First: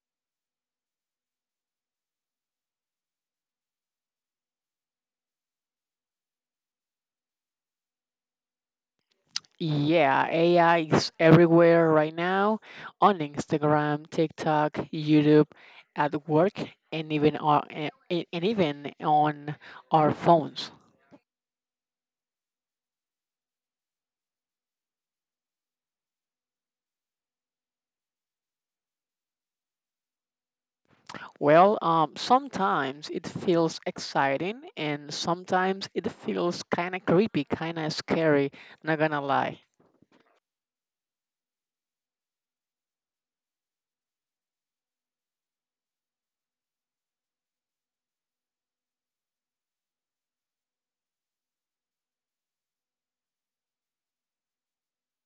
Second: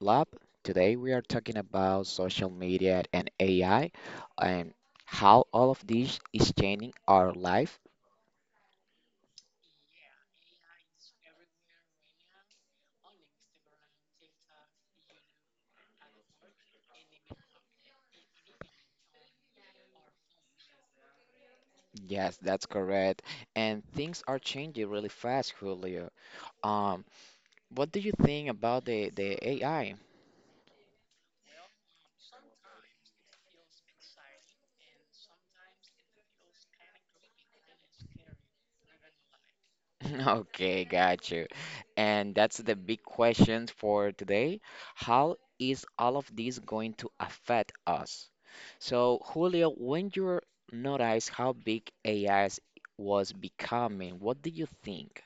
Lab. Today we are talking about social media and AI and how all of this is changing our life. Yeah, AI is everywhere right now on Instagram, TikTok, YouTube, at work, and even on our phones. Yes, that's correct. And things are changing really fast, Julio. Um, what do you think about the AI? Well, sometimes it feels exciting, and sometimes it feels kind of creepy, kind of scary. Not gonna lie. Okay, got you. And that's the big question for today. How is all of this going to affect us? So, Julio, when you notice how big AI was becoming, what do you think?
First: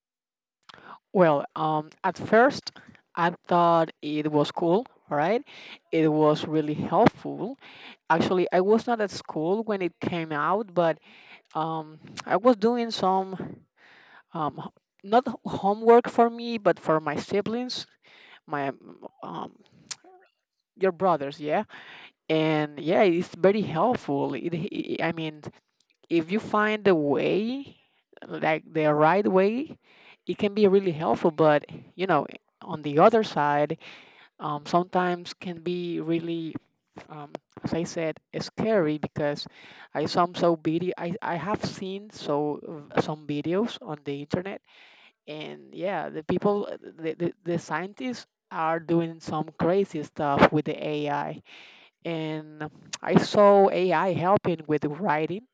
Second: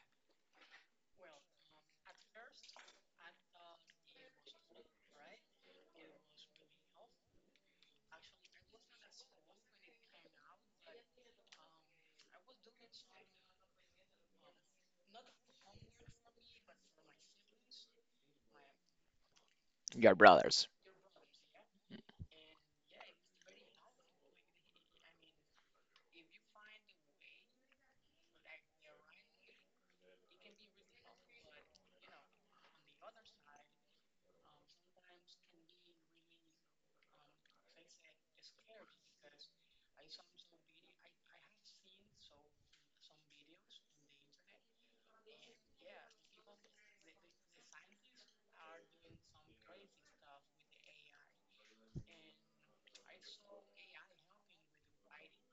Well, at first, I thought it was cool, right? It was really helpful. Actually, I was not at school when it came out, but um, I was doing some um, h- not homework for me, but for my siblings, my um, Your brothers. your brothers, yeah. And yeah, it's very helpful. I mean, if you find the way, like the right way, it can be really helpful. But you know, on the other side, sometimes can be really, um, as I said, it's scary because I have seen some videos on the internet, and yeah, the people the scientists are doing some crazy stuff with the AI, and I saw AI helping with writing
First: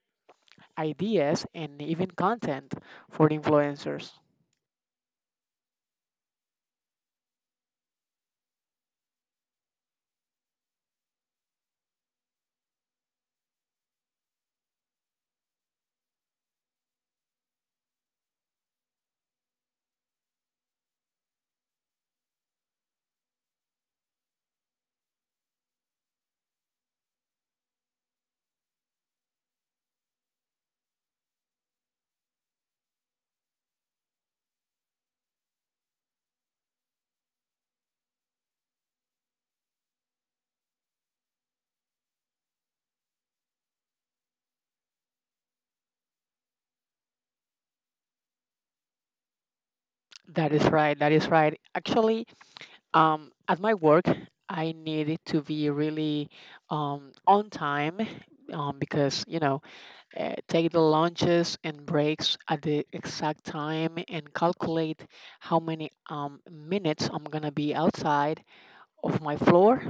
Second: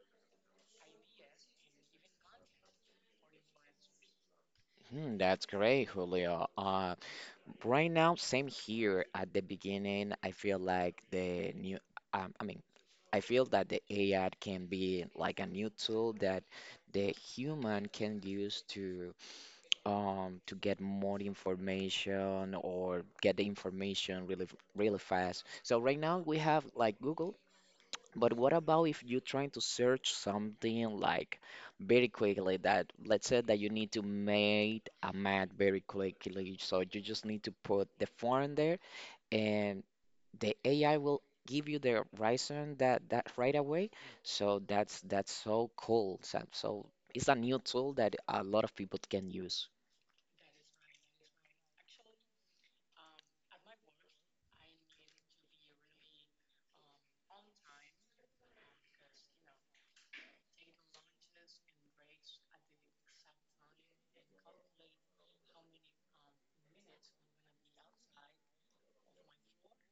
ideas and even content for influencers. Hmm, that's great, Julio. Right now, same here. At the beginning, I feel like the new, I mean, I feel that the AI can be like a new tool that the human can use to get more information or get the information really really fast. So right now we have like Google, but what about if you're trying to search something like very quickly? That, let's say that you need to make a map very quickly, so you just need to put the form there and the AI will give you the reason that that right away. So that's so cool. So, so it's a new tool that a lot of people can use. That is right. That is right. Actually, at my work, I need to be really, on time, because, take the lunches and breaks at the exact time and calculate how many minutes I'm going to be outside of my floor,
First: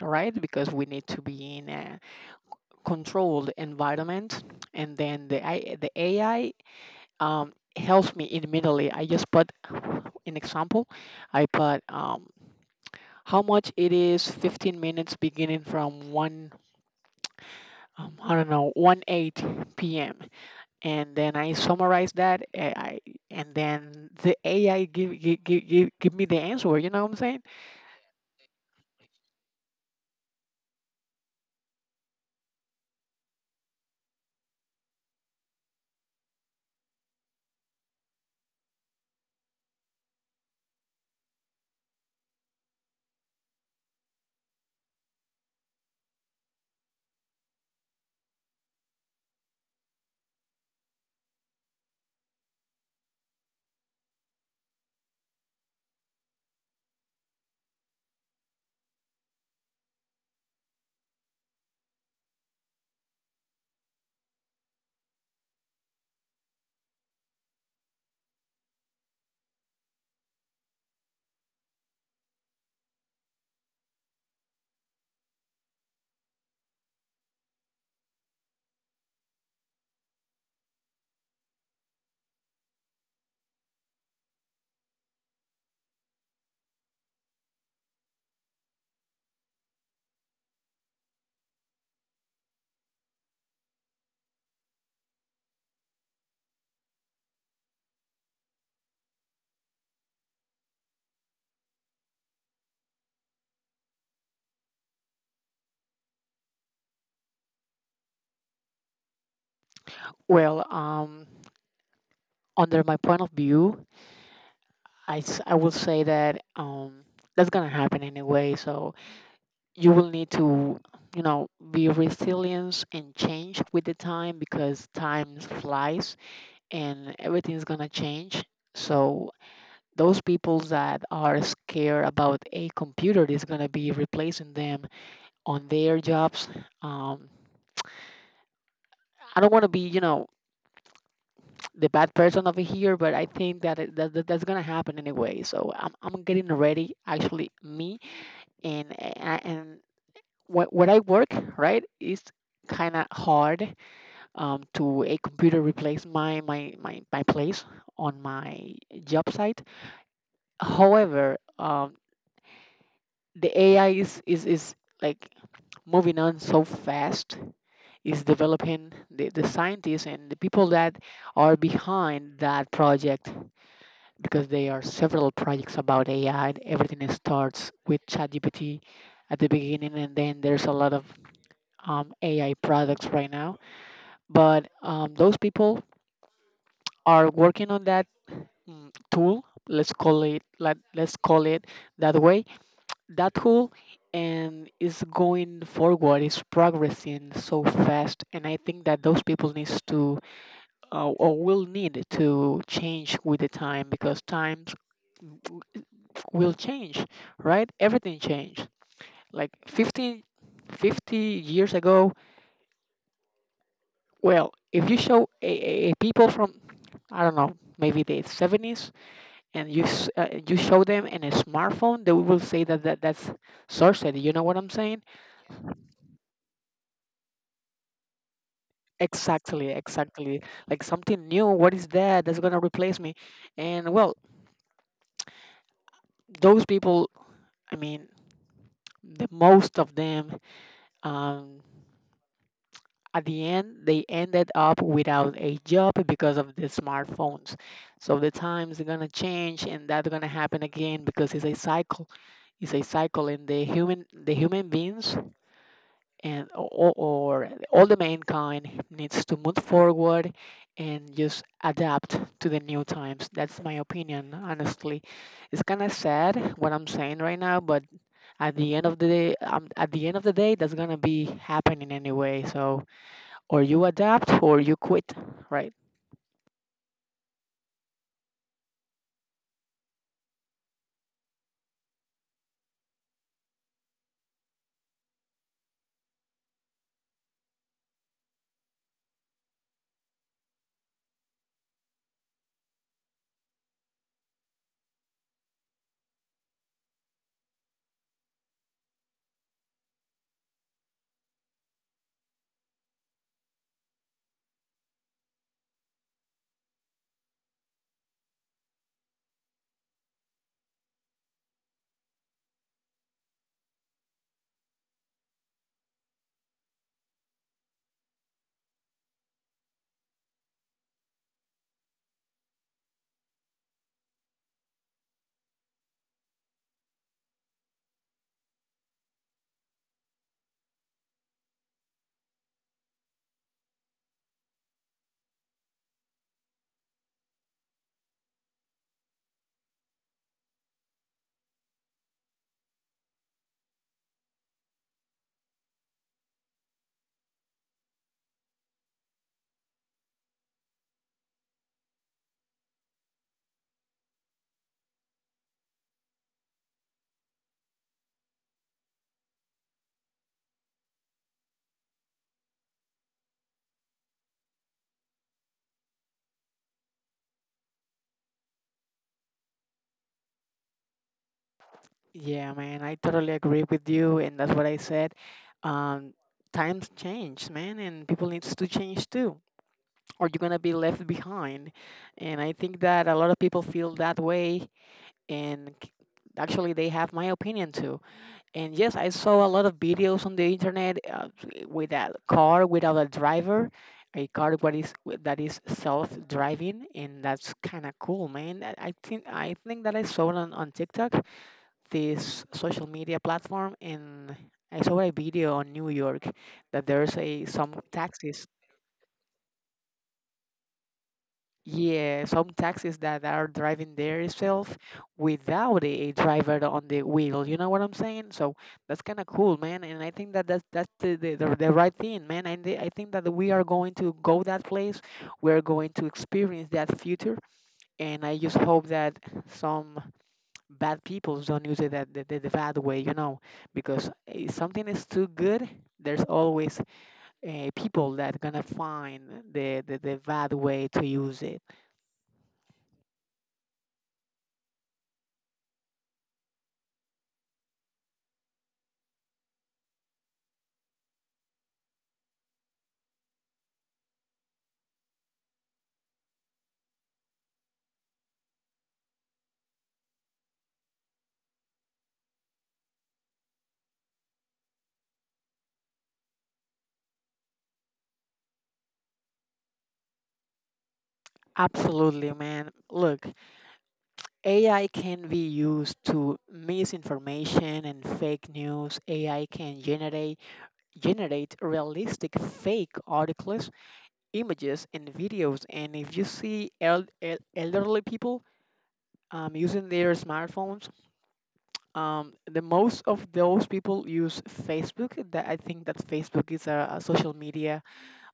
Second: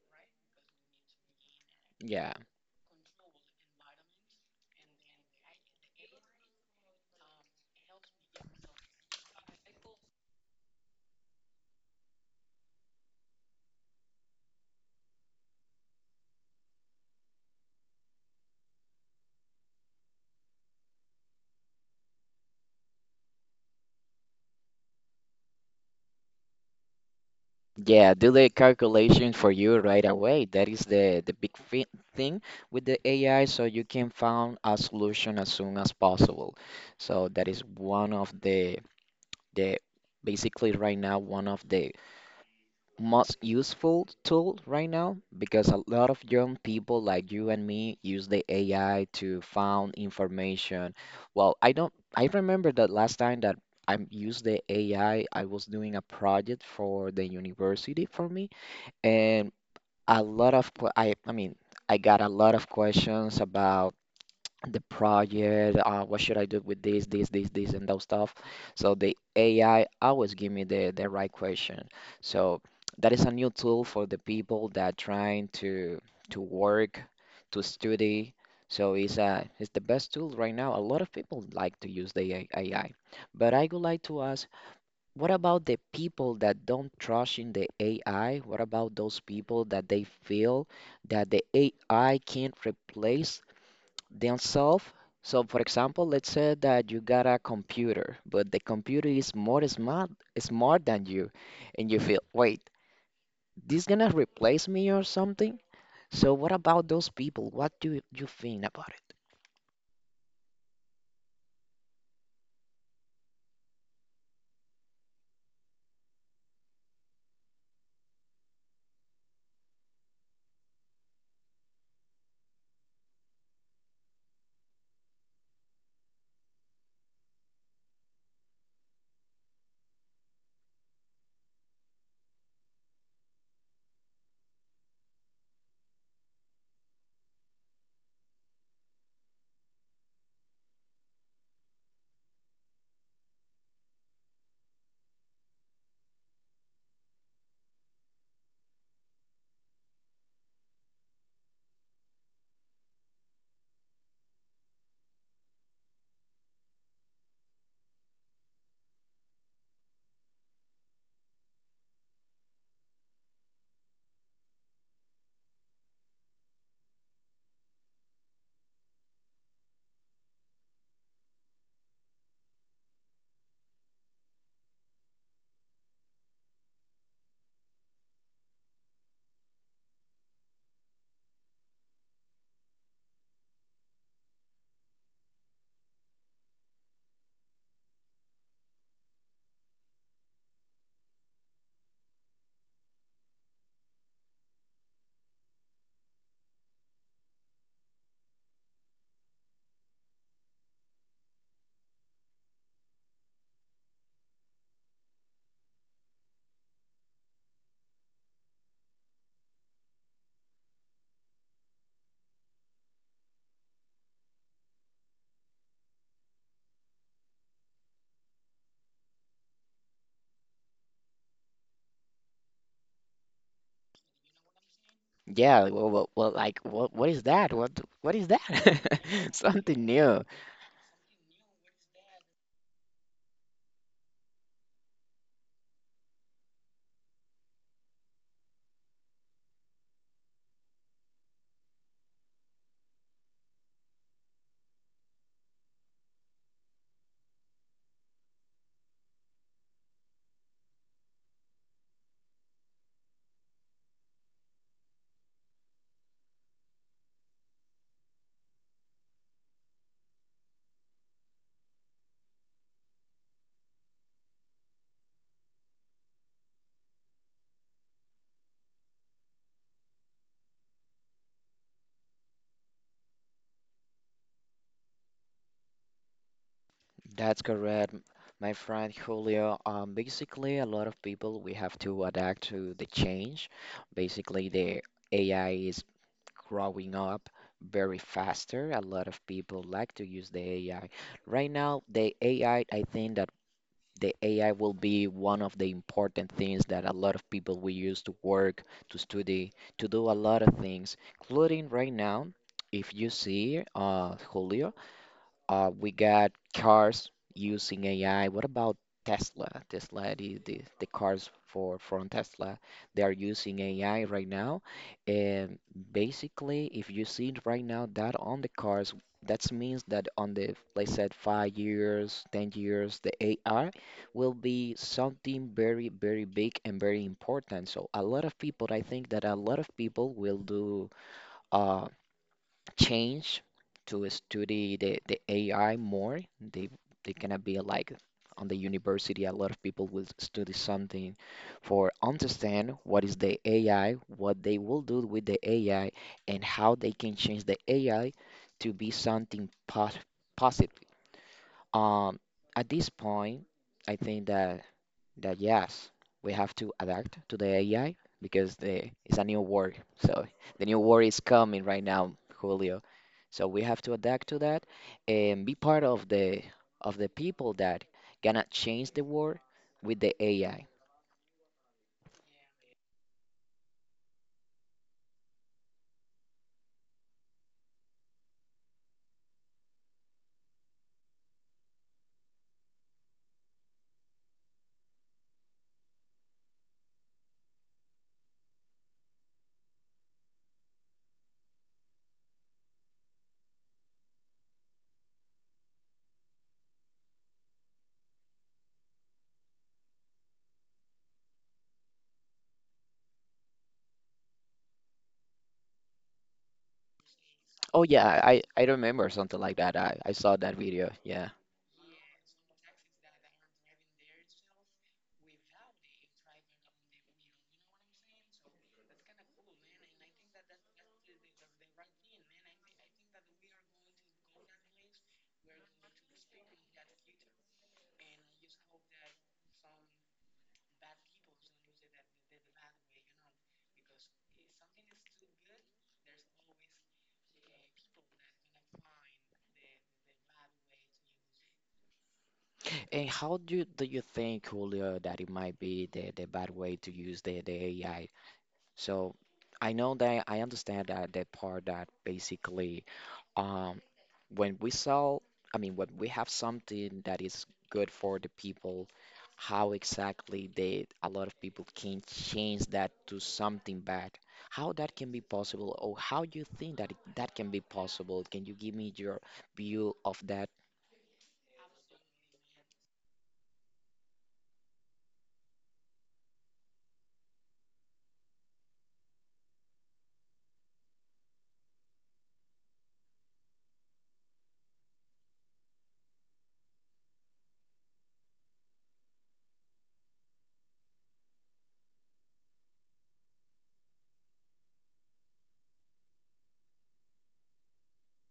right? Because we need to be in a Yeah. controlled environment. And then the AI helps me immediately. I just put an example. I put, how much it is 15 minutes beginning from 1, I don't know, 1 8 p.m., and then I summarize that, and then the ai give me the answer. You know what I'm saying? Yeah, do the calculation for you right away. That is the big thing with the AI, so you can find a solution as soon as possible. So that is one of the basically right now one of the most useful tool right now because a lot of young people like you and me use the AI to find information. Well, I don't I remember that last time that I used the AI, I was doing a project for the university for me and a lot of I mean I got a lot of questions about the project. What should I do with this, this, this, this, and those stuff? So the AI always give me the right question. So that is a new tool for the people that trying to work, to study. So it's a it's the best tool right now. A lot of people like to use the AI. But I would like to ask, what about the people that don't trust in the AI? What about those people that they feel that the AI can't replace themselves? So, for example, let's say that you got a computer, but the computer is more smart, smart than you, and you feel, wait, this gonna replace me or something? So, what about those people? What do you think about Well, under my point of view, I will say that, that's gonna happen anyway, so you will need to, be resilient and change with the time, because time flies and everything's gonna change. So those people that are scared about a computer is going to be replacing them on their jobs, um, I don't want to be, the bad person over here, but I think that that's going to happen anyway, so I'm getting ready, actually, me and what I work, right, is kind of hard, to a computer replace my place on my job site. However, the ai is like moving on so fast, is developing, the scientists and the people that are behind that project, because there are several projects about AI and everything starts with ChatGPT at the beginning, and then there's a lot of, AI products right now. But, those people are working on that, tool, let's call it like, let's call it that way, that whole, and is going forward, is progressing so fast, and I think that those people needs to, or will need to change with the time, because times will change, right? Everything changed like 15 50 years ago. Well, if you show a people from, I don't know, maybe the 70s, and you show them in a smartphone, they will say that that's sorcery. You know what I'm saying? it? Yeah, well, well, well like, what is that? What is that? Exactly, Something new. exactly. Like something new. What is that that's gonna replace me? And well, those people, I mean, the most of them, um, at the end, they ended up without a job because of the smartphones. So the times are gonna change, and that's gonna happen again because it's a cycle. It's a cycle, and the human beings and or all the mankind needs to move forward and just adapt to the new times. That's my opinion, honestly. It's kind of sad what I'm saying right now, but at the end of the day, that's gonna be happening anyway, so or you adapt or you quit, right? That's correct, my friend Julio. Basically, a lot of people we have to adapt to the change. Basically, the AI is growing up very faster. A lot of people like to use the AI. Right now, the AI, I think that the AI will be one of the important things that a lot of people will use to work, to study, to do a lot of things, including right now, if you see, Julio, we got cars using AI. What about Tesla? Tesla, the cars for from Tesla, they are using AI right now. And basically, if you see it right now that on the cars, that means that on the, let's say, 5 years, 10 years, the AI will be something very, very big and very important. So a lot of people, I think that a lot of people will do uh, change to study the AI more. They gonna be like on the university, a lot of people will study something for understand what is the AI, what they will do with the AI, and how they can change the AI to be something positive. Um, at this point, I think that that yes, we have to adapt to the AI because the it's a new world. So the new world is coming right now, Julio. So we have to adapt to that and be part of the people that gonna change the world with the AI. Yeah, man, I totally agree with you, and that's what I said, um times change, man, and people needs to change too, or you're going to be left behind. And I think that a lot of people feel that way. And actually, they have my opinion too. And yes, I saw a lot of videos on the internet, with a car without a driver. A car that is self-driving, and that's kind of cool, man. I think that I saw it on TikTok, this social media platform, and I saw a video on New York that there's a some Oh yeah, I, taxis. I remember something like that. I saw that video. Yeah. Yeah, some taxis that are driving there itself without a driver on the wheel. You know what I'm saying? So that's kind of cool, man. And I think that that's the right thing, man. And I think that we are going to go that place. We're going to experience that future. And I just hope that some bad people don't use it that the bad way, you know, because if something is too good, there's always, people that gonna find the bad way to use it. And how do you think, Julio, that it might be the bad way to use the AI? So I know that I understand that the part that basically Um, when we sell, I mean, when we have something that is good for the people, how exactly they, a lot of people can change that to something bad. How that can be possible, or how you think that that can be possible? Can you give me your view of that? Absolutely, man. Look, AI can be used to misinformation and fake news. AI can generate realistic fake articles, images, and videos. And if you see elderly people, using their smartphones, the most of those people use Facebook. That, I think that Facebook is a social media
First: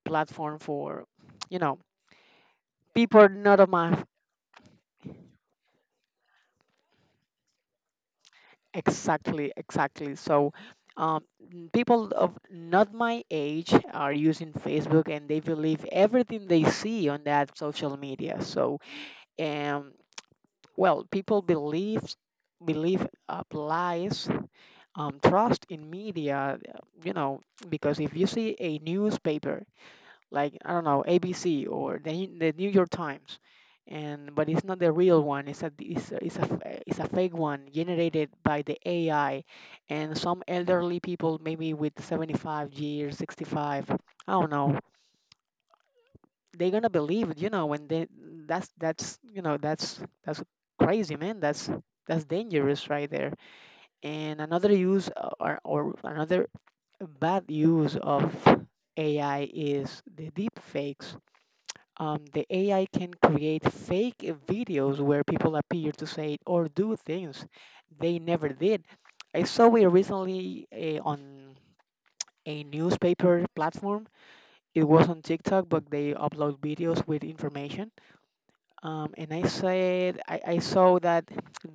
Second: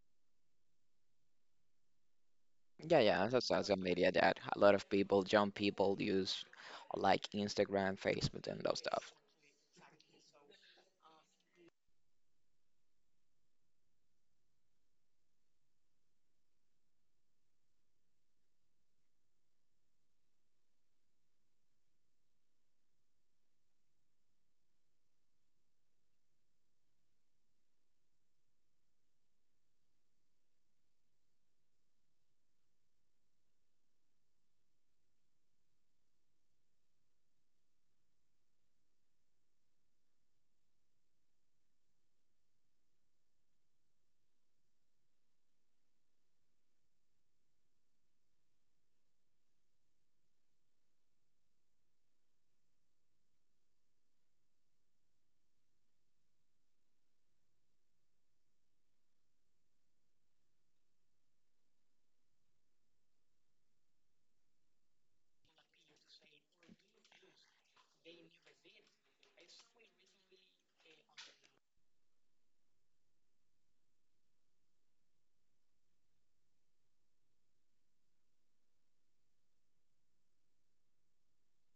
platform for, you know, Yeah, yeah, people that's not of social my. media that a lot of people, young people use like Instagram, Facebook, and those stuff. Exactly, exactly. So, um, people of not my age are using Facebook, and they believe everything they see on that social media. So, um, well, people believe, lies, trust in media. You know, because if you see a newspaper, like, I don't know, ABC or the New York Times, and but it's not the real one. It's a it's a, it's a f- it's a fake one generated by the AI, and some elderly people maybe with 75 years, 65. I don't know. They're gonna believe it, you know. When they that's you know that's crazy, man. That's dangerous right there. And another use, or another bad use of AI is the deepfakes, the AI can create fake videos where people appear to say or do things they never did. I saw it recently, on a newspaper platform. It was on TikTok, but they upload videos with information. And I said I saw that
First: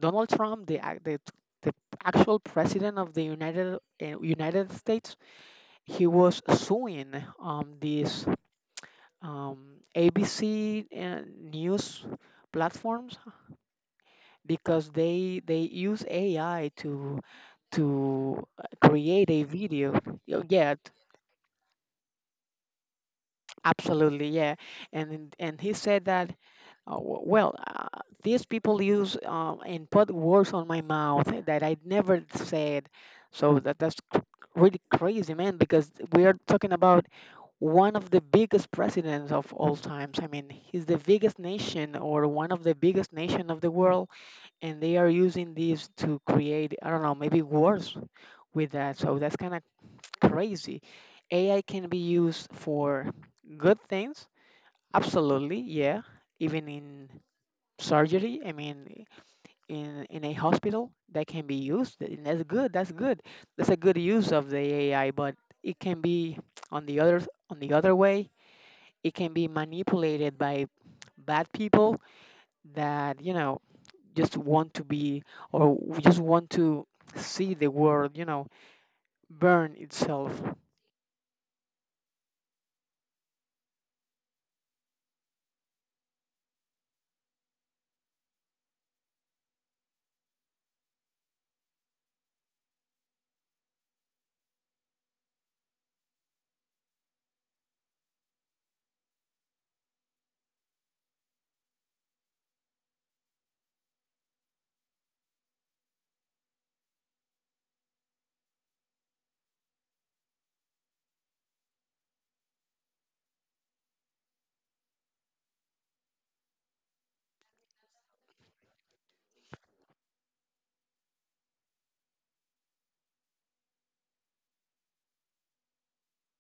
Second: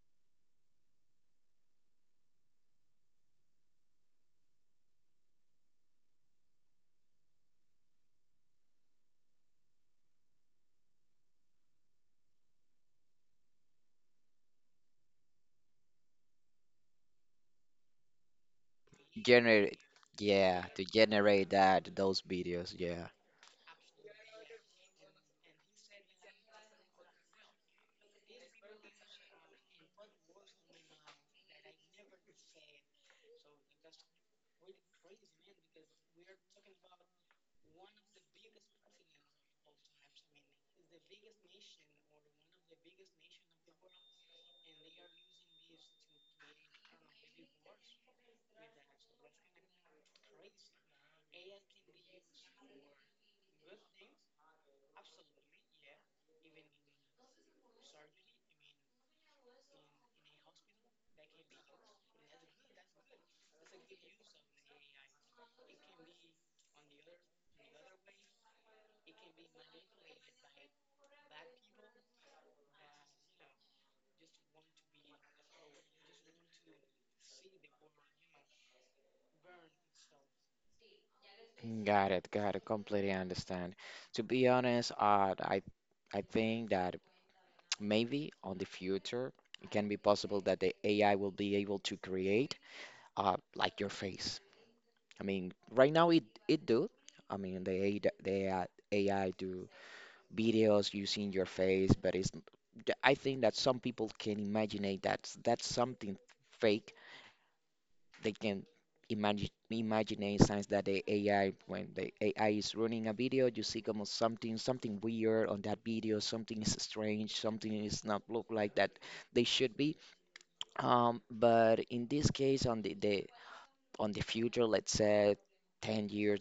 Donald Trump, the actual president of the United States, he was suing, this, um, ABC, news platforms, because they use AI to, create a Generate, video. Yeah, Yeah, to generate that, those videos, yeah. absolutely, yeah. And he said that, well, these people use, and put words on my mouth that I never said. So that that's, really crazy, man. Because we are talking about one of the biggest presidents of all times. I mean, he's the biggest nation or one of the biggest nation of the world, and they are using these to create, I don't know, maybe wars with that. So that's kind of crazy. AI can be used for good things, absolutely, yeah. Even in surgery, I mean, in a hospital, that can be used, and that's good, that's a good use of the ai. But it can be on the other on the other way, it can be manipulated by bad people that, you know, just want to be, just want to see the world, you know, burn itself. Got it, got it. Completely understand. To be honest, I think that maybe on the future it can be possible that the AI will be able to create like your face. I mean, right now it do. I mean, the AI, the AI do videos using your face, but it's I think that some people can imagine that that's something fake. They can imagine a signs that the AI, when the AI is running a video, you see como something something weird on that video, something is strange, something is not look like that they should be. But in this case, on the on the future, let's say 10 years,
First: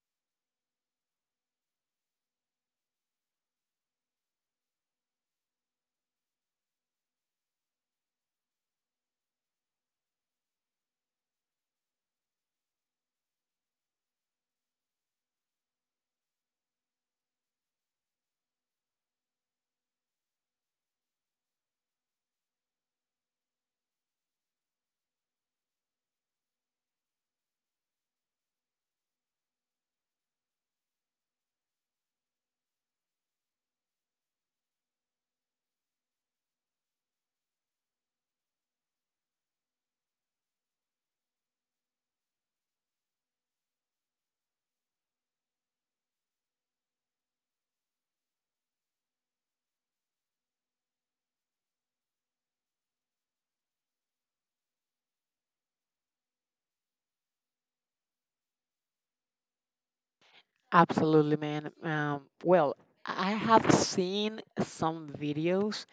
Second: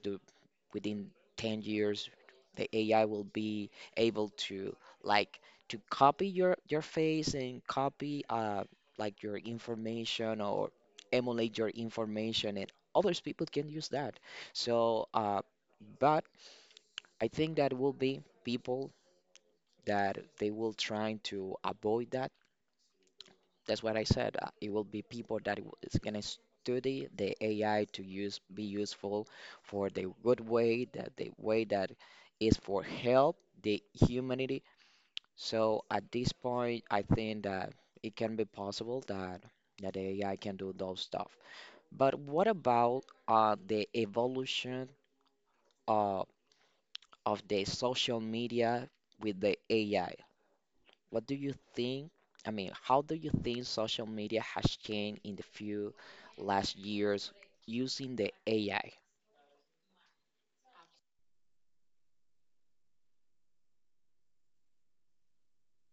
within 10 years the AI will be able to like to copy your face and copy like your information or emulate your information and others people can use that. So but I think that will be people that they will trying to avoid that. That's what I said. It will be people that is gonna study the AI to use be useful for the good way, that the way that is for help the humanity. So at this point, I think that it can be possible that that the AI can do those stuff. But what about the evolution uh, of the social media with the AI? What do you think? I mean, how do you think social media has changed in the few last years using the AI? Absolutely, man. Well, I have seen some videos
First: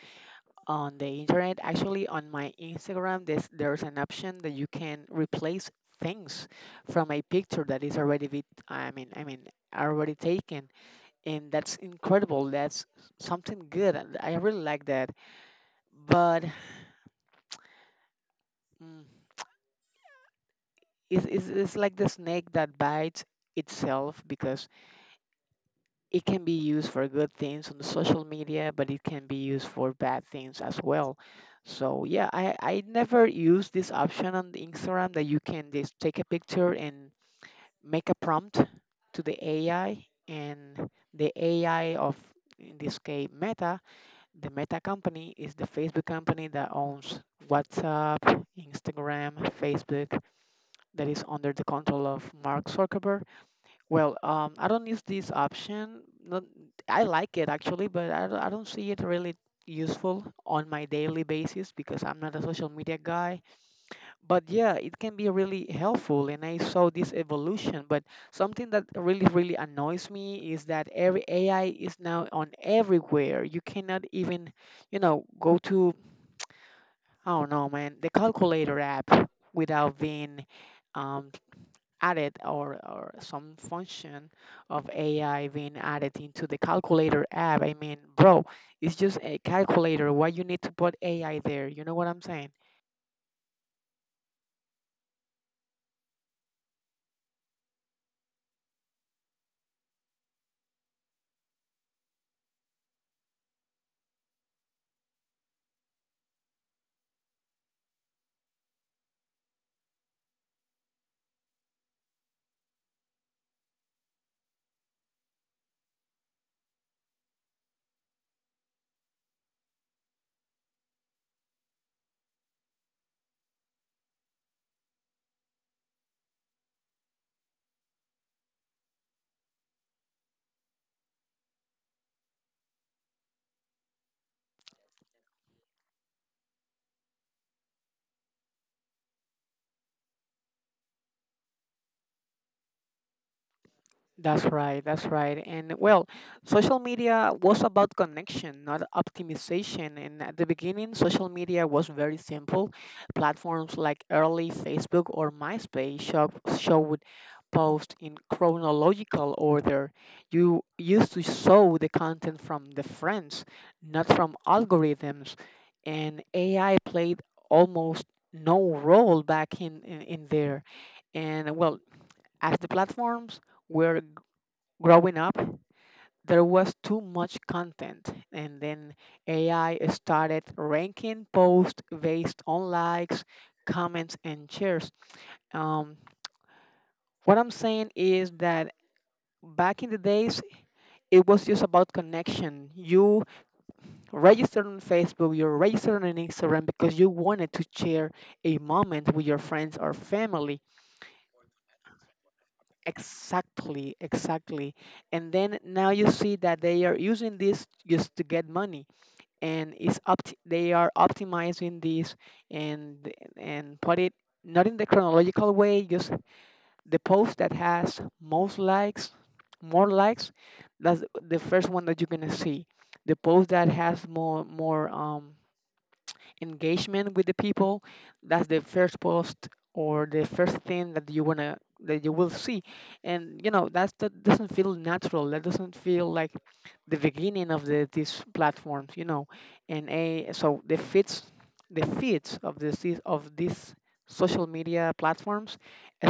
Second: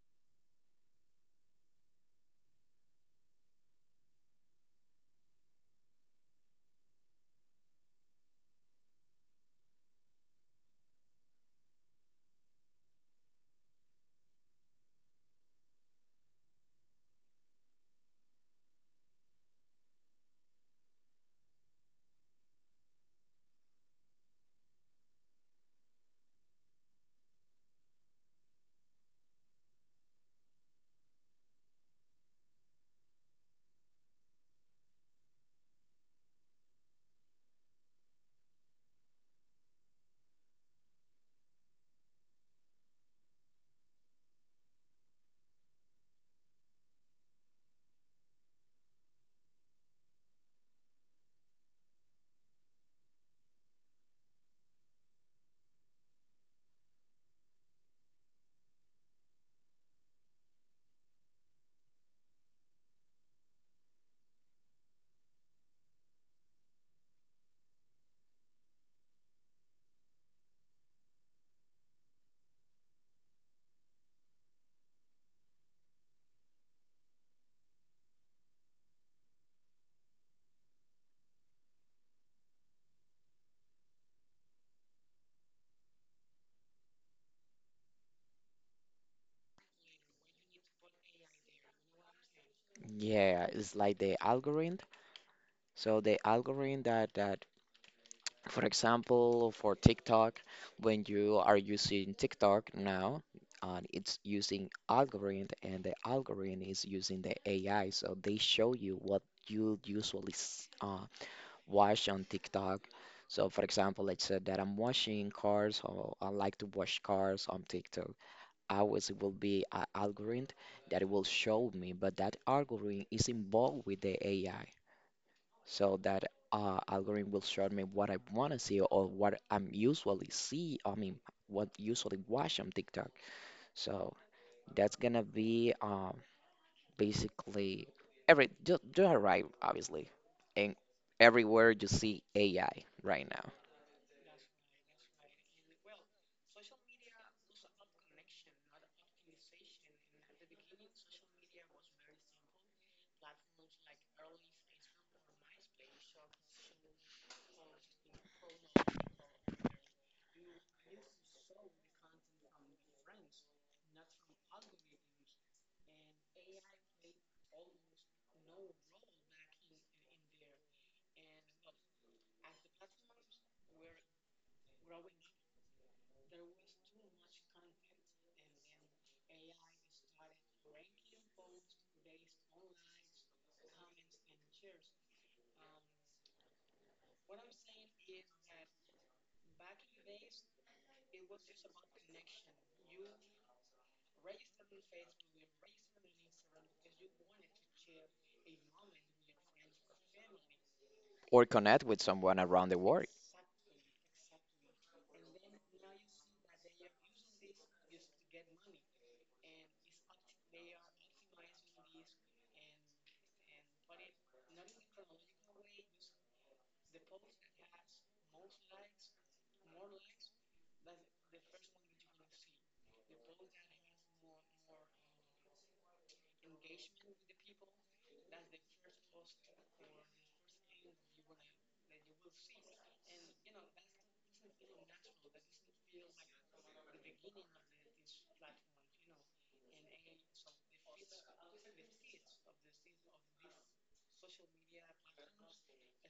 on the internet. Actually, on my Instagram, there's an option that you can replace things from a picture that is already with, I mean, already taken, and that's incredible. That's something good, and I really like that. But, mm, it's like the snake that bites itself, because it can be used for good things on the social media, but it can be used for bad things as well. So yeah, I never use this option on the Instagram, that you can just take a picture and make a prompt to the AI, and the AI of, in this case, Meta, the Meta company is the Facebook company that owns WhatsApp, Instagram, Facebook, that is under the control of Mark Zuckerberg. Well, I don't use this option. Not, I like it actually, but I don't see it really useful on my daily basis, because I'm not a social media guy. But yeah, it can be really helpful, and I saw this evolution. But something that really, really annoys me is that every AI is now on everywhere. You cannot even, go to, I don't know, man, the calculator app without being. Um, added or some function of AI being added into the calculator app. I mean, bro, it's just a calculator. Why you need to put AI there? You know what I'm saying? Yeah, it's like the algorithm. So the algorithm that that, for example, for TikTok, when you are using TikTok now, it's using algorithm, and the algorithm is using the AI, so they show you what you usually watch on TikTok. So, for example, let's say that I'm washing cars, or I like to wash cars on TikTok. Always it will be an algorithm that it will show me, but that algorithm is involved with the AI. So that algorithm will show me what I want to see or what I'm usually see. I mean, what usually watch on TikTok. So that's gonna be basically every. You are right, obviously, and everywhere you see AI right now. That's right, that's right. And well, social media was about connection, not optimization. And at the beginning, social media was very simple. Platforms like early Facebook or MySpace show would post in chronological order. You used to show the content from the friends, not from algorithms. And AI played almost no role back in there. And well, as the platforms were growing up, there was too much content, and then AI started ranking posts based on likes, comments, and shares. Um, what I'm saying is that back in the days, it was just about connection. You registered on Facebook, you registered on Instagram because you wanted to share a moment with your friends or family. Or connect with someone around the world. Exactly, exactly. And then now you see that they are using this just to get money and they are optimizing this and put it not in the chronological way, just the post that has most likes, more likes, that's the first one that you're gonna see. The post that has more engagement with the people, that's the first post or the first thing that you want to that you will see. And you know, that's that doesn't feel natural, that doesn't feel like the beginning of these platforms, you know. And a So the feeds, of these social media platforms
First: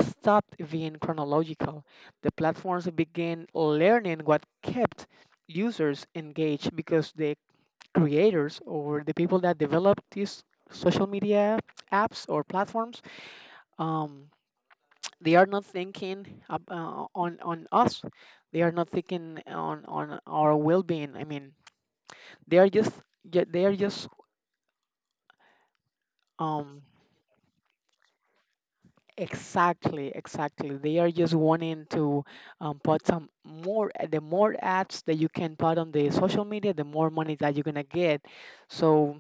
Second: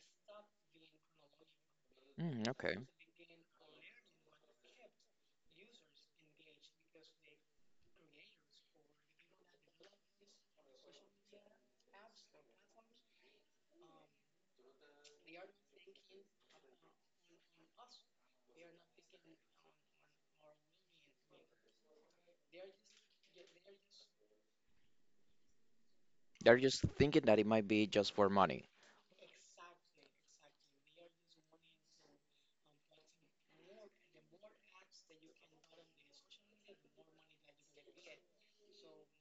stopped being chronological. The Mm, okay. platforms began learning what kept users engaged because the creators or the people that develop these social media apps or platforms, um, they are not thinking ab- on us, they are not thinking on our well-being. I mean, they are they are just They're um just thinking that it might be just for money. exactly, exactly, they are just wanting to put some more the more ads that you can put on the social media, the more money that you're gonna get. So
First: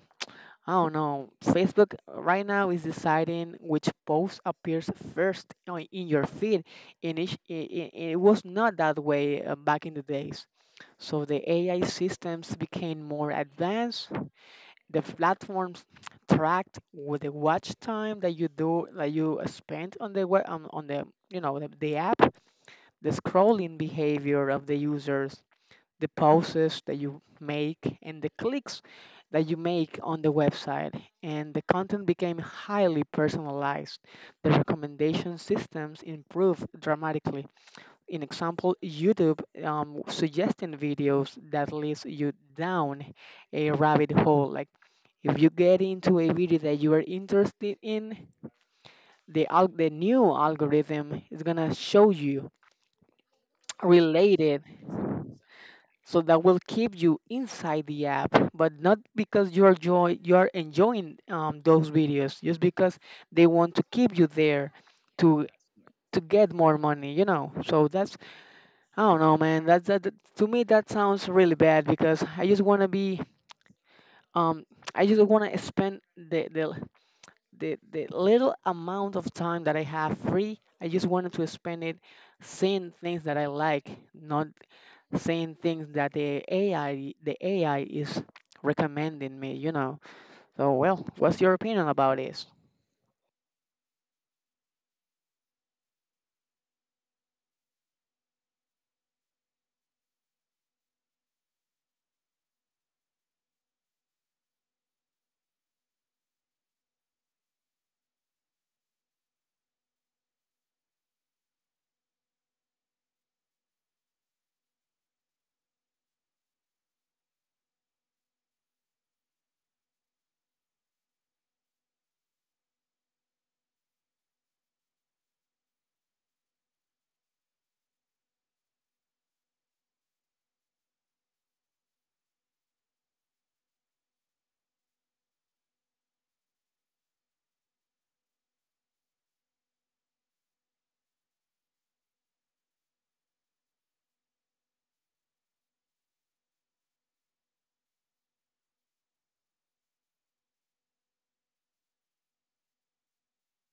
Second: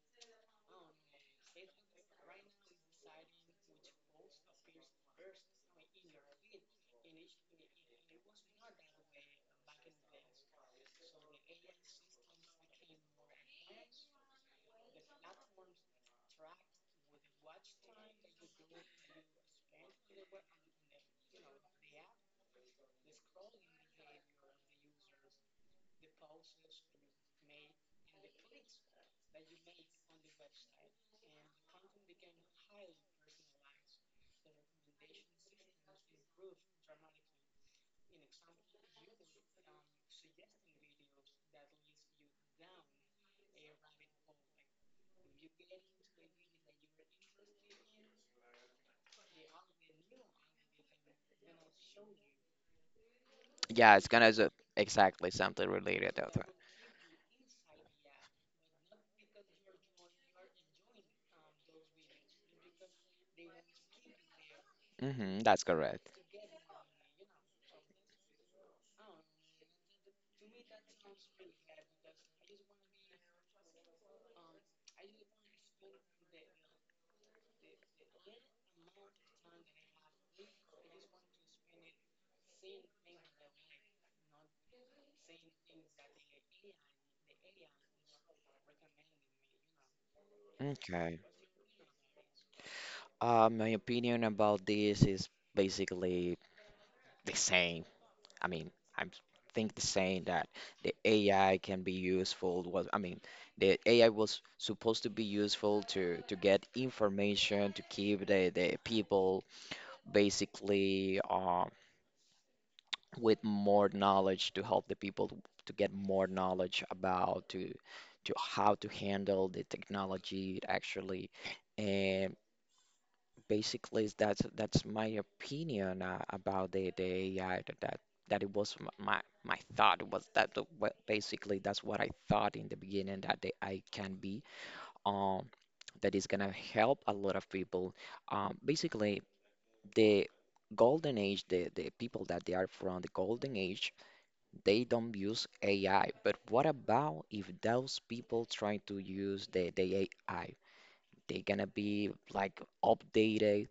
I don't know. Facebook right now is deciding which post appears first in your feed, and it was not that way back in the days. So the AI systems became more advanced. The platforms tracked with the watch time that you do that you spend on on the you know the app, the scrolling behavior of the users, the pauses that you make and the clicks that you make on the website. And the content became highly personalized. The recommendation systems improved dramatically. In example, YouTube suggesting videos that leads you down a rabbit hole. Like if you get into a video that you are interested in, the new algorithm is gonna show you Yeah, it's gonna related. exactly something related So to that that. will keep you inside the app, but not because you're enjoying those videos, just because they want to keep you there Mm-hmm, to that's correct. Get more money, you know. So that's I don't know, man. To me that sounds really bad because I just want to be um I just want to spend the little amount of time that I have free. I just wanted to spend it seeing things that I like, not saying things that the AI is recommending me, you know. So well, Okay. what's your opinion about this? My opinion about this is basically the same. I mean, I think the same that the AI can be useful was, I mean, the AI was supposed to be useful to get information to keep the people basically with more knowledge to help the people to get more knowledge about to how to handle the technology actually. And basically is that's my opinion about the AI, that, that that it was my my thought was that basically that's what I thought in the beginning that the AI can be um that is gonna help a lot of people, basically the golden age, the people that they are from the golden age, they don't use AI. But what about if those people try to use the AI? They're gonna be like updated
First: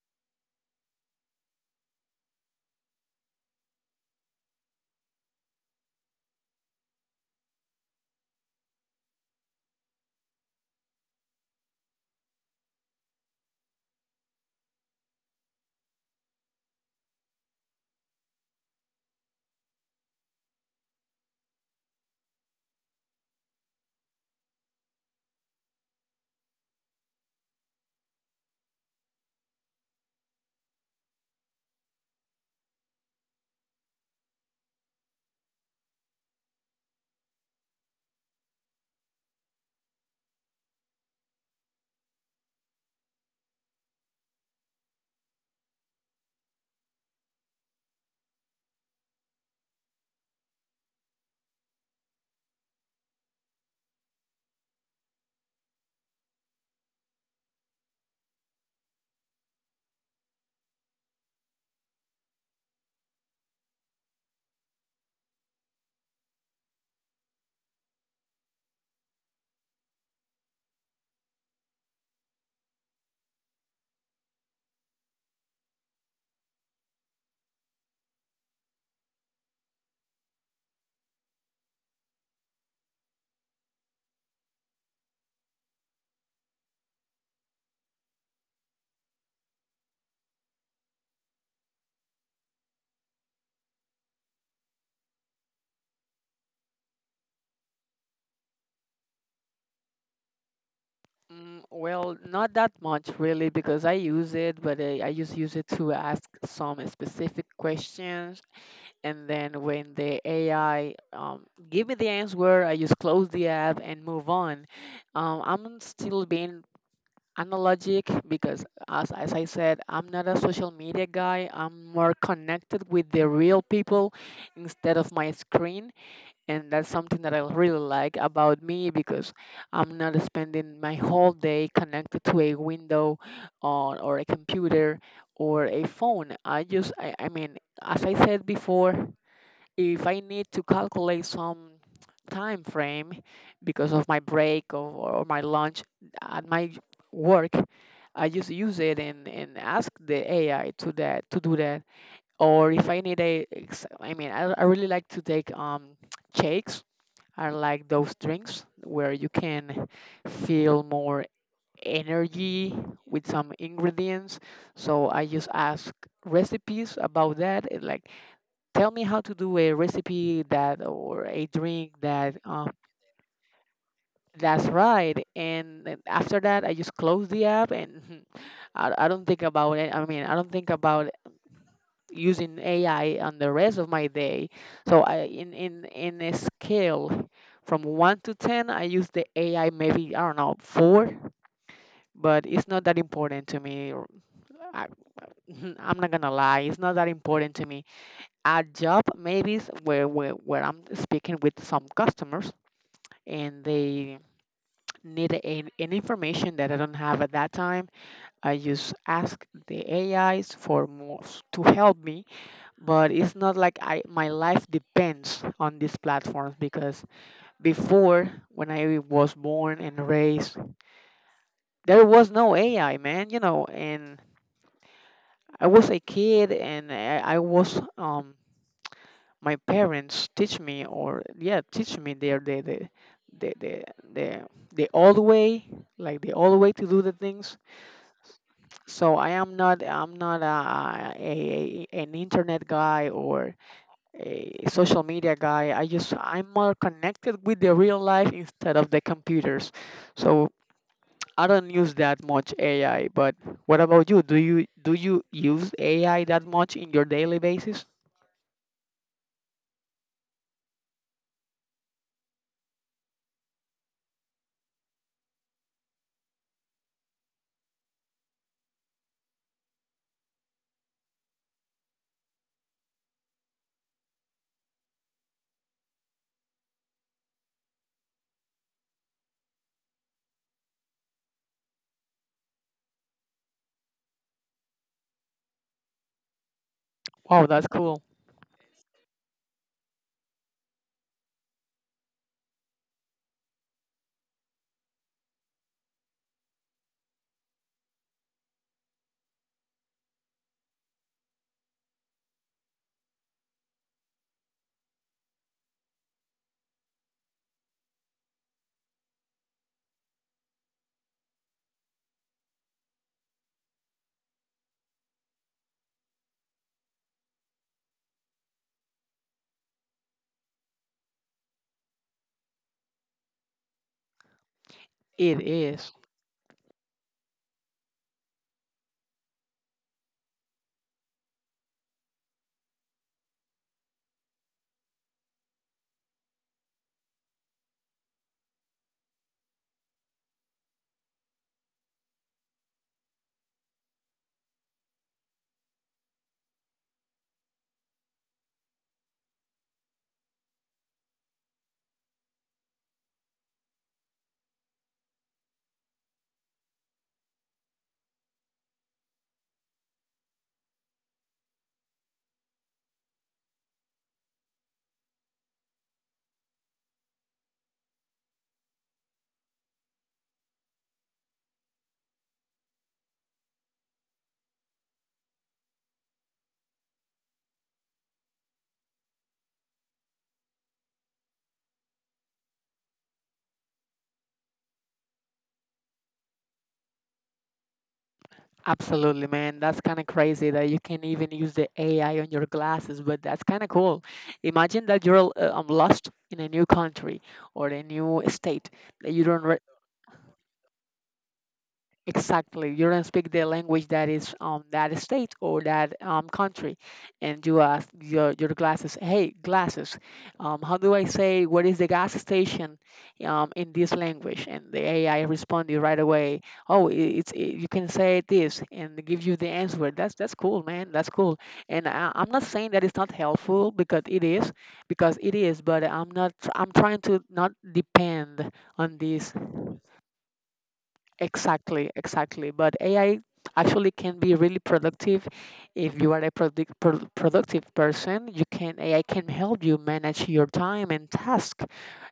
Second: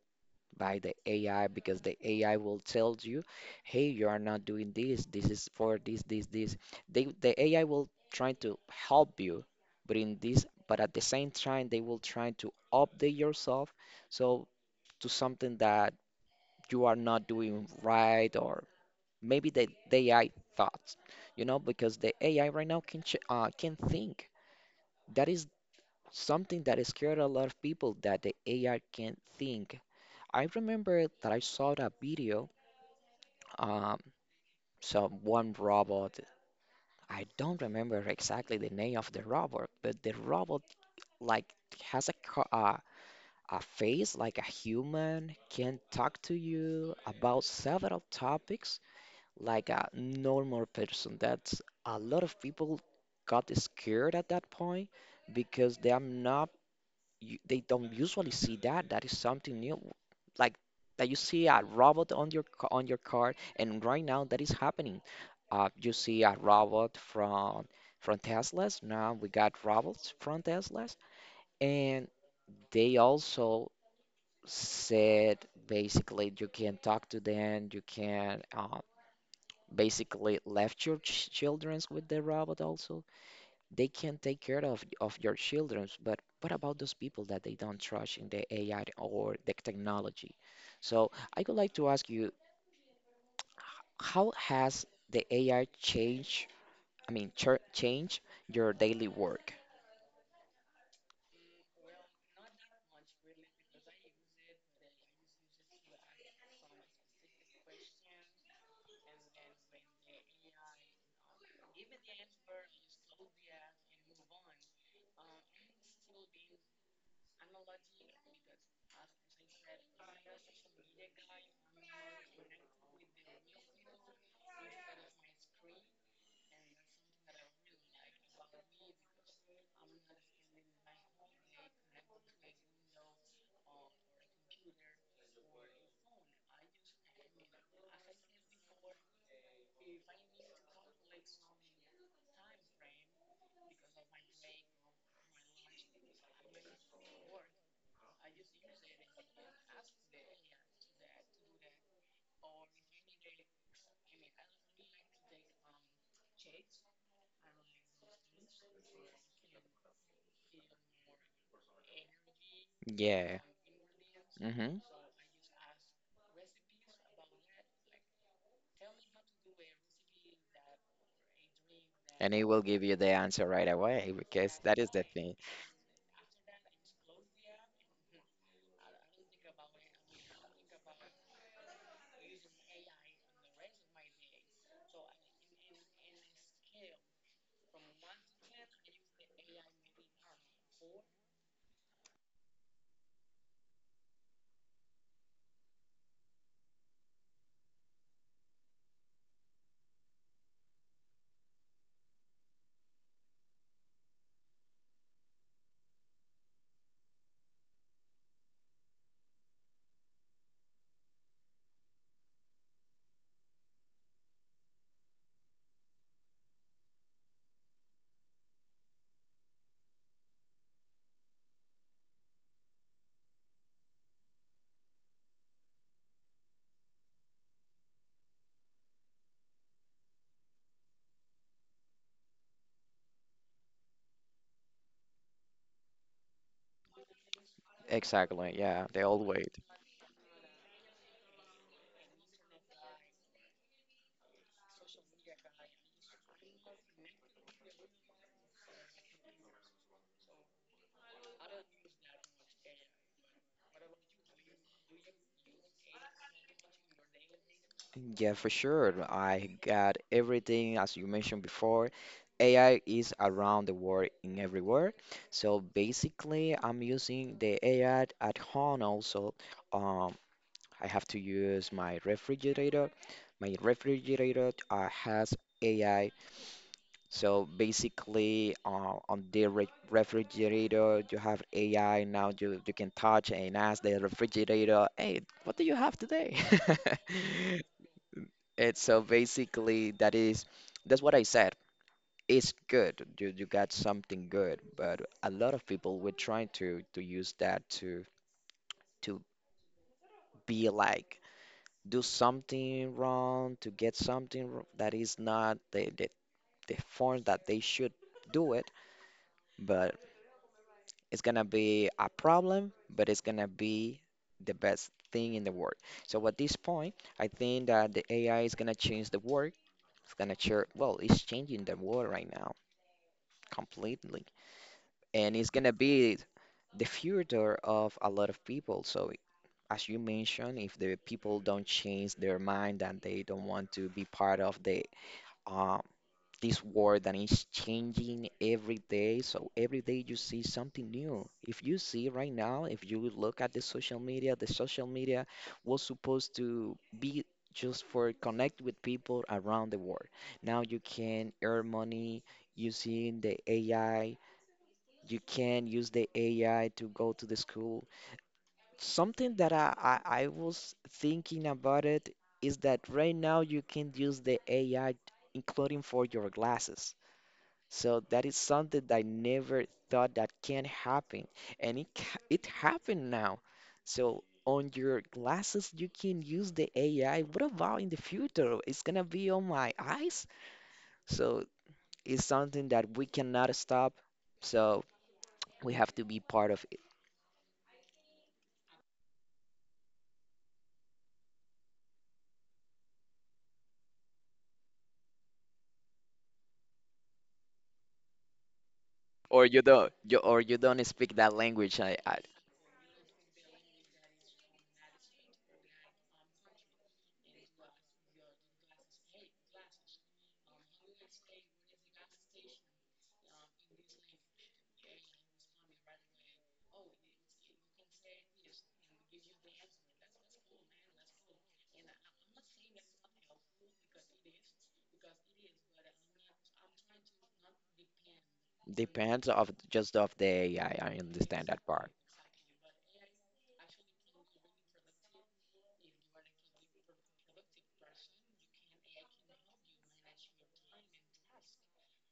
by the AI because the AI will tell you, hey, you are not doing this. This is for this, this, this. They, the AI will try to help you, but in this, but at the same time, they will try to update yourself so to something that you are not doing right, or maybe the AI thoughts, you know, because the AI right now can ch can think. That is something that scared a lot of people that the AI can't think. I remember that I saw that video, um, so one robot. I don't remember exactly the name of the robot, but the robot like has a face like a human, can talk to you about several topics like a normal person. That's a lot of people got scared at that point because they are not they don't usually see that. That is something new. Like that you see a robot on on your car, and right now that is happening. You see a robot from Teslas. Now we got robots from Teslas, and they also said basically you can talk to them. You can basically left your ch childrens with the robot. Also they can take care of your childrens. But what about those people that they don't trust in the AI or the technology? So I would like to ask you, how has the AI changed, I mean ch change, your daily work? Well, not that much really because I use it, but I just use it to ask some specific questions, and then when the AI give me the answer, I just close the app and move on. I'm still being analogic because as I said, I'm not a social media guy, I'm more connected with the real people instead of my screen. And that's something that I really like about me because I'm not spending my whole day connected to a window, or a computer or a phone. I mean, as I said before, if I need to calculate some time frame because of my break, or my lunch at my work, I just use it and ask the AI to do that. Or if I need I mean, I really like to take shakes. I like those drinks where you can feel more energy with Yeah. some ingredients. Hmm. So I just ask recipes about that. Like, tell me how to do a recipe that or a drink And it will give you the answer right away, because that's that is the right. thing. And then after that, I just close the app and I don't think about it. I mean, I don't think about using AI on the rest of my day. So I in a scale from 1 to 10, I use the AI maybe, I don't know, 4, but it's not that important to me. I, I'm not gonna lie, it's not that important to me. At job, maybe it's where I'm speaking with some customers and they need an information that I don't have at that time, I just ask the AIs for to help me. But it's not like I my life depends on these platforms because before when I was born and raised, there was no AI, man. You know, and I was a kid, and I was my parents teach me or yeah, teach me the the the, the old way, to do the things. Exactly, yeah, the So old way. I'm not a an internet guy or a social media guy. I'm more connected with the real life instead of the computers. So I don't use that much AI. But what about you? Do you use AI that much in your daily basis? Yeah, for sure. I got everything, as you mentioned before. AI is around the world in everywhere. So basically, I'm using the AI at home also. Um, I have to use my refrigerator. My refrigerator has AI. So basically, on the re refrigerator, you have AI. Now you can touch and ask the refrigerator, hey, what do you have today? Wow, that's cool. It's, so basically that is that's what I said. It's good. You got something good, but a lot of people were trying to use that to be like do something wrong, to get something that is not the, the form that they should do it, but it's gonna be a problem, but it's gonna be the best thing in the world. So at this point, I think that the AI is gonna change the work. It's gonna change, well, it's changing the world right now, completely. And It it's gonna is. be the future of a lot of people. So, as you mentioned, if the people don't change their mind and they don't want to be part of the uh, this world that is changing every day, so every day you see something new. If you see right now, if you look at the social media was supposed to be just for connect with people around the world. Now you can earn money using the AI. You can use the AI to go to the school. Something that I was thinking about it is that right now you can use the AI, including for your glasses. So that is something that I never thought that can happen, and it happened now. So on your glasses, you can use the AI. What about in the future? It's gonna be on my eyes. So it's something that we cannot stop. So we have to be part of. Absolutely, man. That's kind of crazy that you can even use the AI on your glasses, but that's kind of cool. Imagine that you're lost in a new country or a new state that you don't Or re you don't speak that language. I exactly. You don't speak the language that state or that country, and you ask your glasses, hey glasses, um, how do I say what is the gas station, um, in this language? And the AI responded right away. Oh, I it's I you can say this and give you the answer. That's cool, man. That's cool. And I'm not saying that it's not helpful because it is, because it is. But I'm not. Tr- I'm trying to not depend on Depends this. of just of the AI. I understand that Exactly, part. exactly. But AI actually can be really productive. If you are a productive person, you can AI can help you manage your time and task.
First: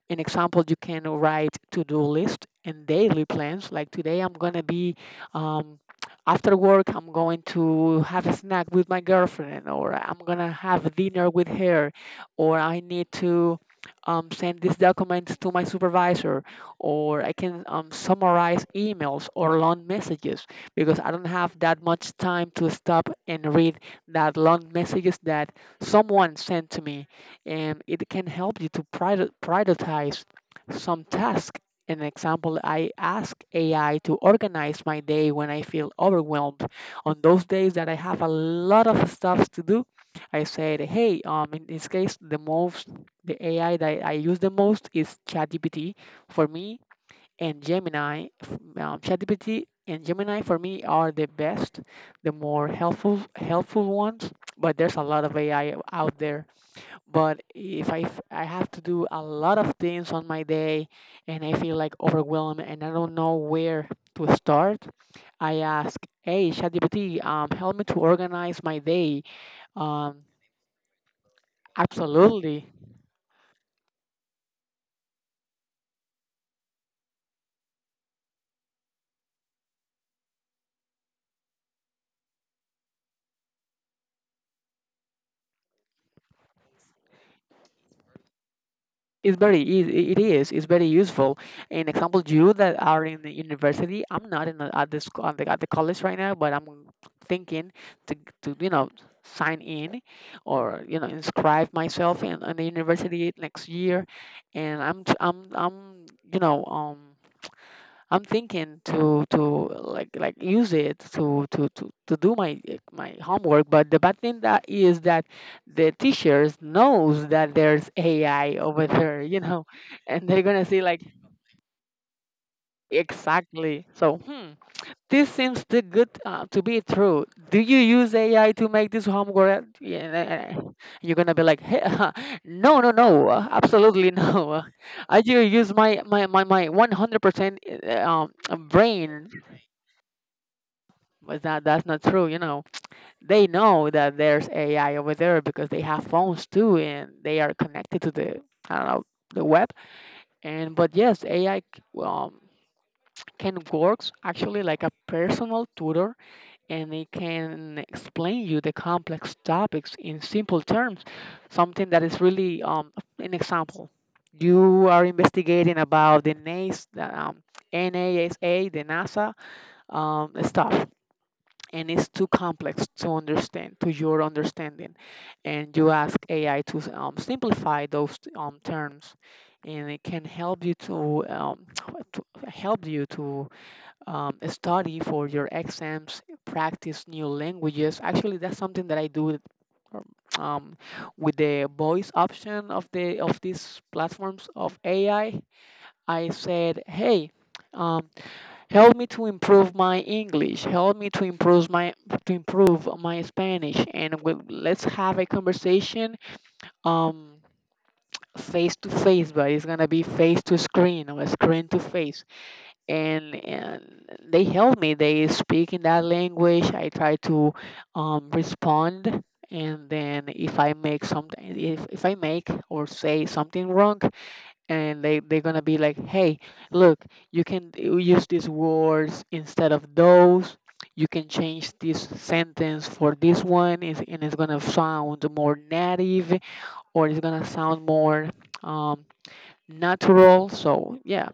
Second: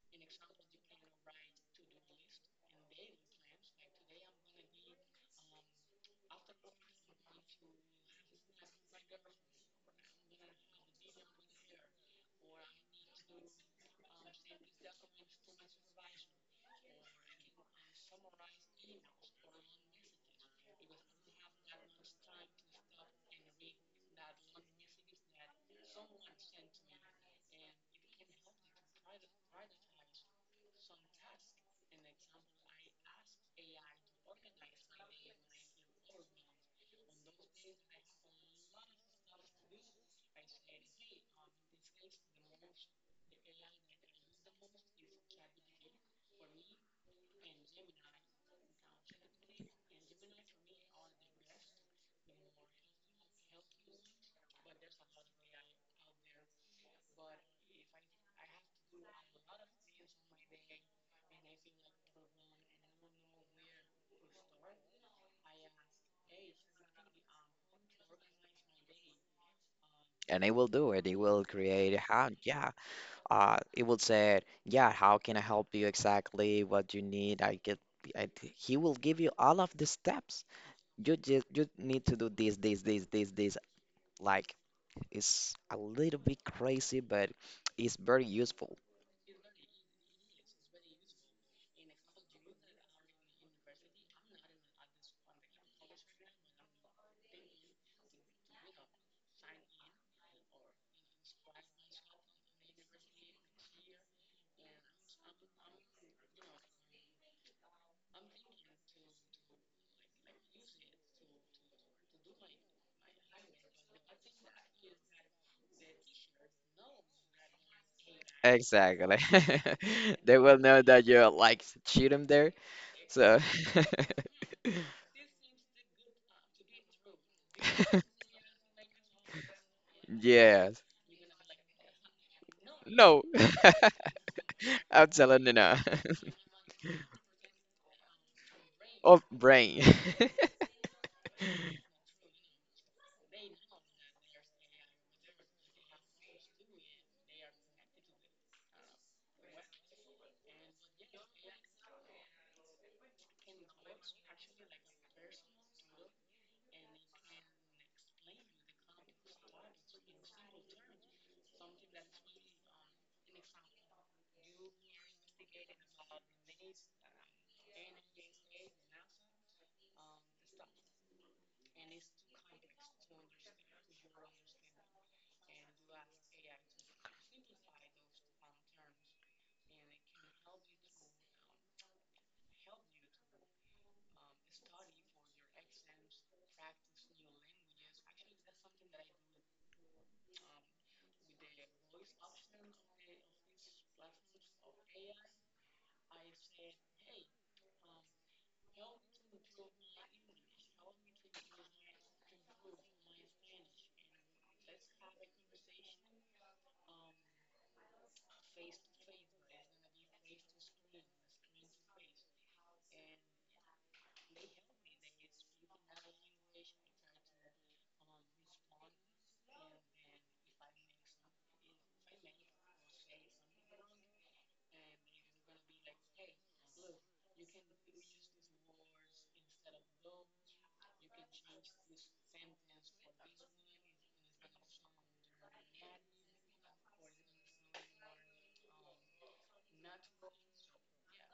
In example, you can write to-do list and daily plans like today I'm going to be um, after work I'm going to have a snack with my girlfriend, or I'm going to have dinner with her, or I need to send these documents to my supervisor, or I can summarize emails or long messages because I don't have that much time to stop and read that long messages that someone sent to me. And it can help you to prioritize some task. An example, I ask AI to organize my day when I feel overwhelmed. On those days that I have a lot of stuff to do, I said, hey, in this case, the AI that I use the most is ChatGPT for me and Gemini. ChatGPT and Gemini for me are the best, the helpful ones. But there's a lot of AI out there, but if I have to do a lot of things on my day and I feel like overwhelmed and I don't know where to start, I ask, hey, ChatGPT, help me to organize my day. Um, And it will do it, it will create how. absolutely. Yeah, it will say, yeah, how can I help you, exactly what you need. I, he will give you all of the steps. You just you need to do this this this this this, like, it's a little bit crazy, but it's very useful. It's very easy. It is. It's very useful. In example, you that are in the university, I'm not in the, at this at the college right now, but I'm thinking to you know, sign in, or you know, inscribe myself in the university next year, and I'm you know, um, I'm thinking to like use it to do my my homework. But the bad thing that is that the teachers knows that there's AI over Exactly. there, you know, and They they're will gonna know see like that you're like cheating there. So exactly. So hmm, this seems too good to be true. Do you use AI to make this homework? Yeah, yes. you're gonna be like, "Hey, no, no, No. no, absolutely no. I do Absolutely use not. my 100% Of brain." brain. But that that's not true, you know. They know that there's AI over there because they have phones too, and they are connected to the I don't know, the web. And but yes, AI, um, can works actually like a personal tutor, and it can explain you the complex topics in simple terms. Something that is really an example. You are investigating about the NAS, the um, NASA, stuff, and it's too complex to understand to your understanding, and you ask AI to, simplify those, terms. And it can help you to, to, study for your exams, practice new languages. Actually, that's something that I do um, with the voice option of the of these platforms of AI. I said, hey, um, help me to improve my English, help me to improve my Spanish, and let's have a conversation, um, face to face, but it's gonna be face to screen or screen to face. And they help me, they speak in that language, I try to, respond. And then if I make something, if I make or say something wrong, and they they're gonna be like, hey, look, you can use these words instead of those. You can change this sentence for this one, and it's gonna sound more native, or it's gonna sound more, um, natural. So yeah,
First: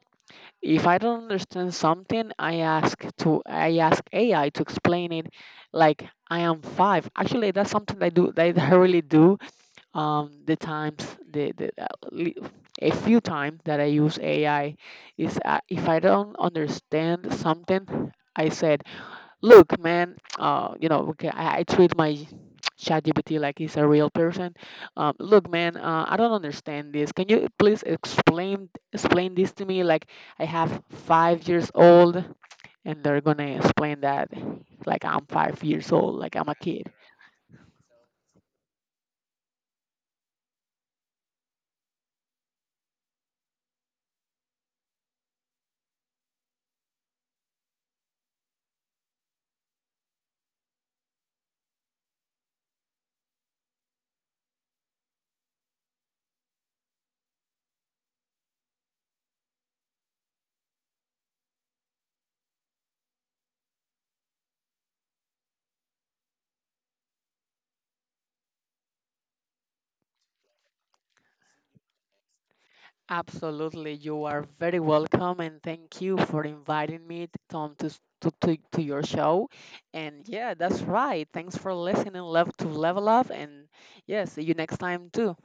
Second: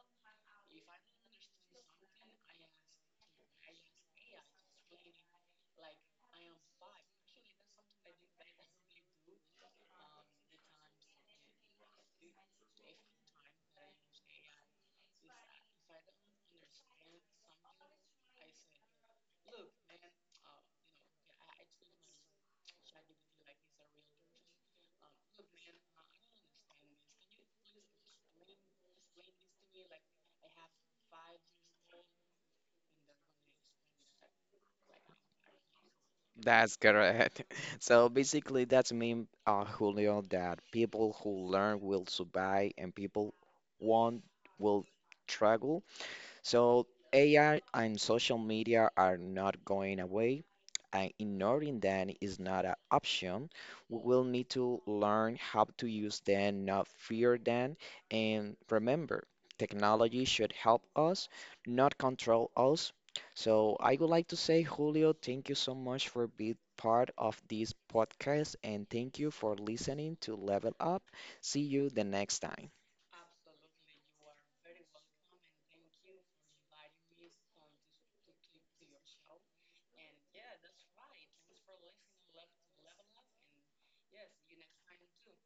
if I don't understand something, I ask AI to explain it. Like I am five. Actually, that's something I do. That I really do, the times the li- a few times that I use AI is, if I don't understand something, I said, "Look, man, you know, okay, I treat my ChatGPT like he's a real person. Look, man, I don't understand this. Can you please explain this to me? Like, I have 5 years old, and they're gonna explain that like I'm 5 years old, like I'm a That's kid." correct. So basically, that's mean, Julio, that people who learn will survive and people won't will struggle. So AI and social media are not going away, and ignoring them is not an option. We will need to learn how to use them, not fear them. And remember, technology should help us, not control us. So I would like to say, Julio, thank you so much for being part of this podcast, and thank you for listening to Level Up. See you the next time. Absolutely. You are very welcome and thank you for inviting me, Tom, to, s- to your show. And yeah, that's right. Thanks for listening. Love to level up. And yeah, see you next time too.